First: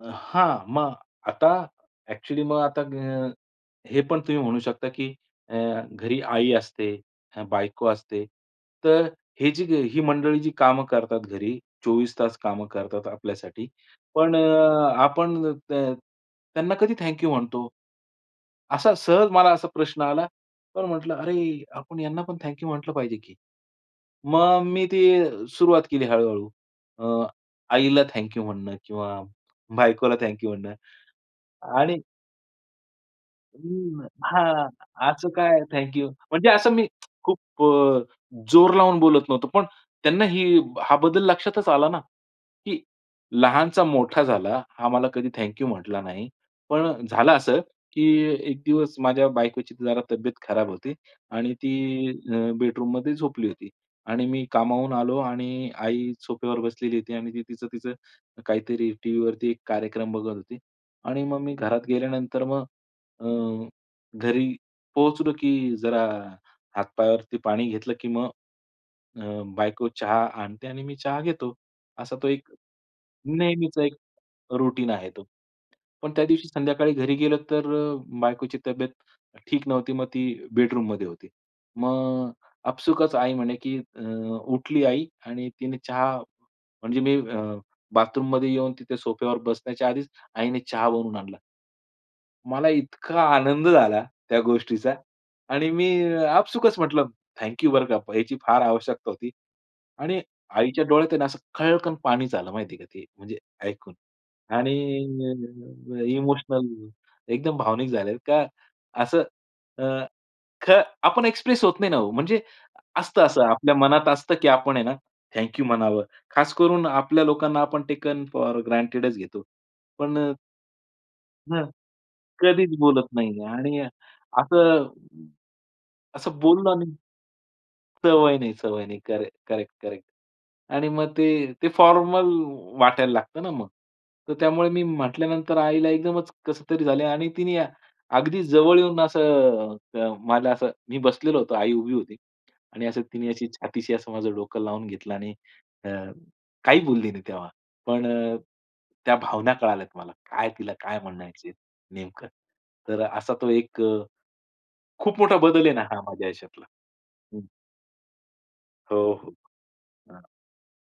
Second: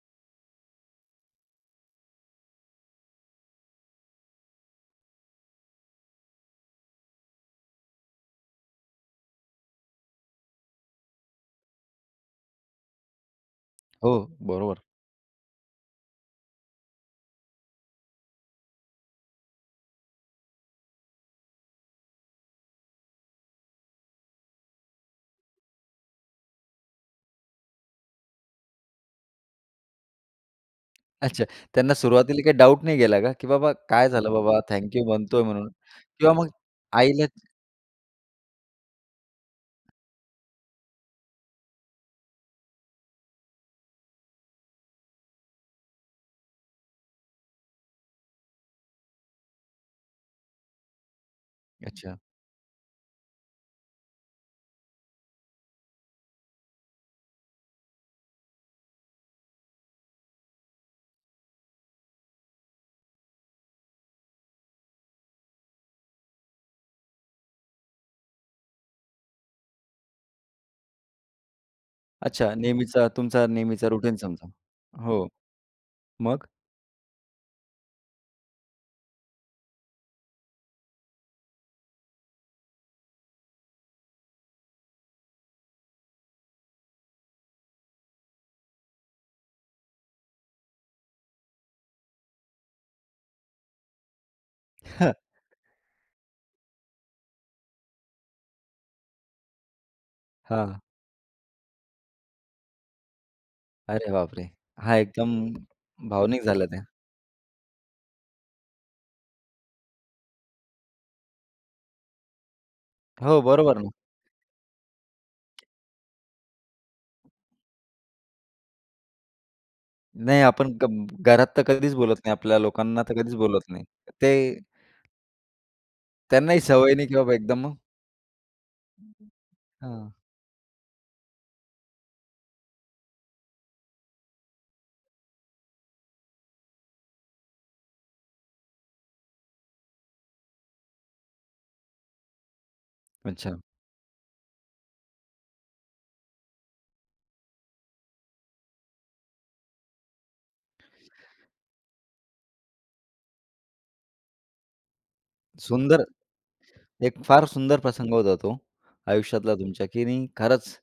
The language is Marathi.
अ, हां. मग आता ॲक्चुअली मग आता अ, हे पण तुम्ही म्हणू शकता की अ, घरी आई असते, बायको असते. तर अ, ही जी ही मंडळी जी कामं करतात घरी, 24 तास कामं करतात आपल्यासाठी. हो, पण अ, बरोबर. आपण त त्यांना कधी थँक यू म्हणतो? असा सहज मला असा प्रश्न आला. पण म्हटलं, "अरे, आपण यांना पण थँक यू म्हंटलं पाहिजे की." मग मी ती सुरुवात केली हळू-हळू. अ, आईला थँक यू म्हणणं किंवा बायकोला थँक यू म्हणणं. अच्छा. त्यांना आणि सुरुवातीला काही डाउट नाही गेला का, की बाबा हं. काय झालं बाबा? हां. थँक यू असं म्हणतोय काय आहे म्हणून थँक यू? किंवा म्हणजे मग असं मी आईला खूप अ, जोर लावून बोलत नव्हतो. पण त्यांना हे हा बदल लक्षातच आला ना, की लहानचा मोठा झाला, हा मला कधी थँक यू म्हटला नाही. पण झालं असं, की एक दिवस माझ्या बायकोची जरा तब्येत खराब होती आणि ती अच्छा. अ, बेडरूममध्ये झोपली होती. आणि मी कामावरून आलो आणि आई सोफ्यावर बसलेली होती आणि तिचं-तिचं काहीतरी टीव्हीवरती एक कार्यक्रम बघत होती. आणि मग मी घरात गेल्यानंतर मग अ, घरी पोहोचलो की जरा हात पायावरती पाणी घेतलं, की मग अ, बायको चहा आणते आणि मी चहा घेतो. असा तो एक अच्छा. नेहमीचा तुमचा नेहमीच नेहमीचा एक रुटीन समजा. रुटीन आहे तो. हो. पण त्या मग? दिवशी संध्याकाळी घरी गेलो, तर अ, बायकोची तब्येत ठीक नव्हती. मग ती बेडरूममध्ये होती. मग आपसूकच आई म्हणे की अ, उठली आई आणि तिने चहा म्हणजे मी अ, बाथरूममध्ये येऊन तिथे सोफ्यावर बसण्याच्या आधीच आईने चहा बनवून आणला. मला इतका आनंद झाला त्या गोष्टीचा. आणि मी आपसूकच म्हटलं, "थँक यू बरं का, ह्याची फार आवश्यकता होती." आणि हां. आईच्या डोळ्यात आहे ना असं खळकन पाणीच आलं माहिती आहे का ते म्हणजे ऐकून. अरे बाप रे! आणि हा, एकदम अ, भावनिक झाल्या इमोशनल त्या. एकदम भावनिक झाले का असं अ, ख आपण एक्सप्रेस होत नाही ना हो. म्हणजे असतं हो. असं आपल्या बरोबर ना. मनात असतं की आपण आहे ना थँक यू म्हणावं. खास करून आपल्या लोकांना आपण टेकन फॉर ग्रँटेडच घेतो. पण अ नाही, आपण गप्प घरात तर हं. कधीच बोलत नाही. आपल्या कधीच लोकांना बोलत तर कधीच नाहीये बोलत आणि नाही. ते असं, असं त्यांनाही बोलला ना सवय नाही की बाबा एकदम सवय नाही, सवय नाही. [unintelligible] Correct, correct, correct. हां. आणि मग ते ते फॉर्मल वाटायला लागतं ना मग. तर त्यामुळे मी म्हटल्यानंतर आईला एकदमच कसं तरी झालंय आणि तिने अगदी जवळ येऊन असं अ, मला असं मी बसलेलो होतो. आई उभी होती. आणि असं तिने अशी अच्छा. छातीशी असं माझं डोकं लावून घेतलं आणि अ, काही बोलली नाही तेव्हा. पण अ, त्या भावना कळाल्यात मला. काय तिला काय म्हणायचंय नेमकं. तर असा तो एक अ, खूप मोठा बदल आहे ना हा सुंदर. माझ्या आयुष्यातला. एक फार हं. सुंदर प्रसंग होता तो हो, हो. आयुष्यातला तुमच्या, की हां. नाही खरंच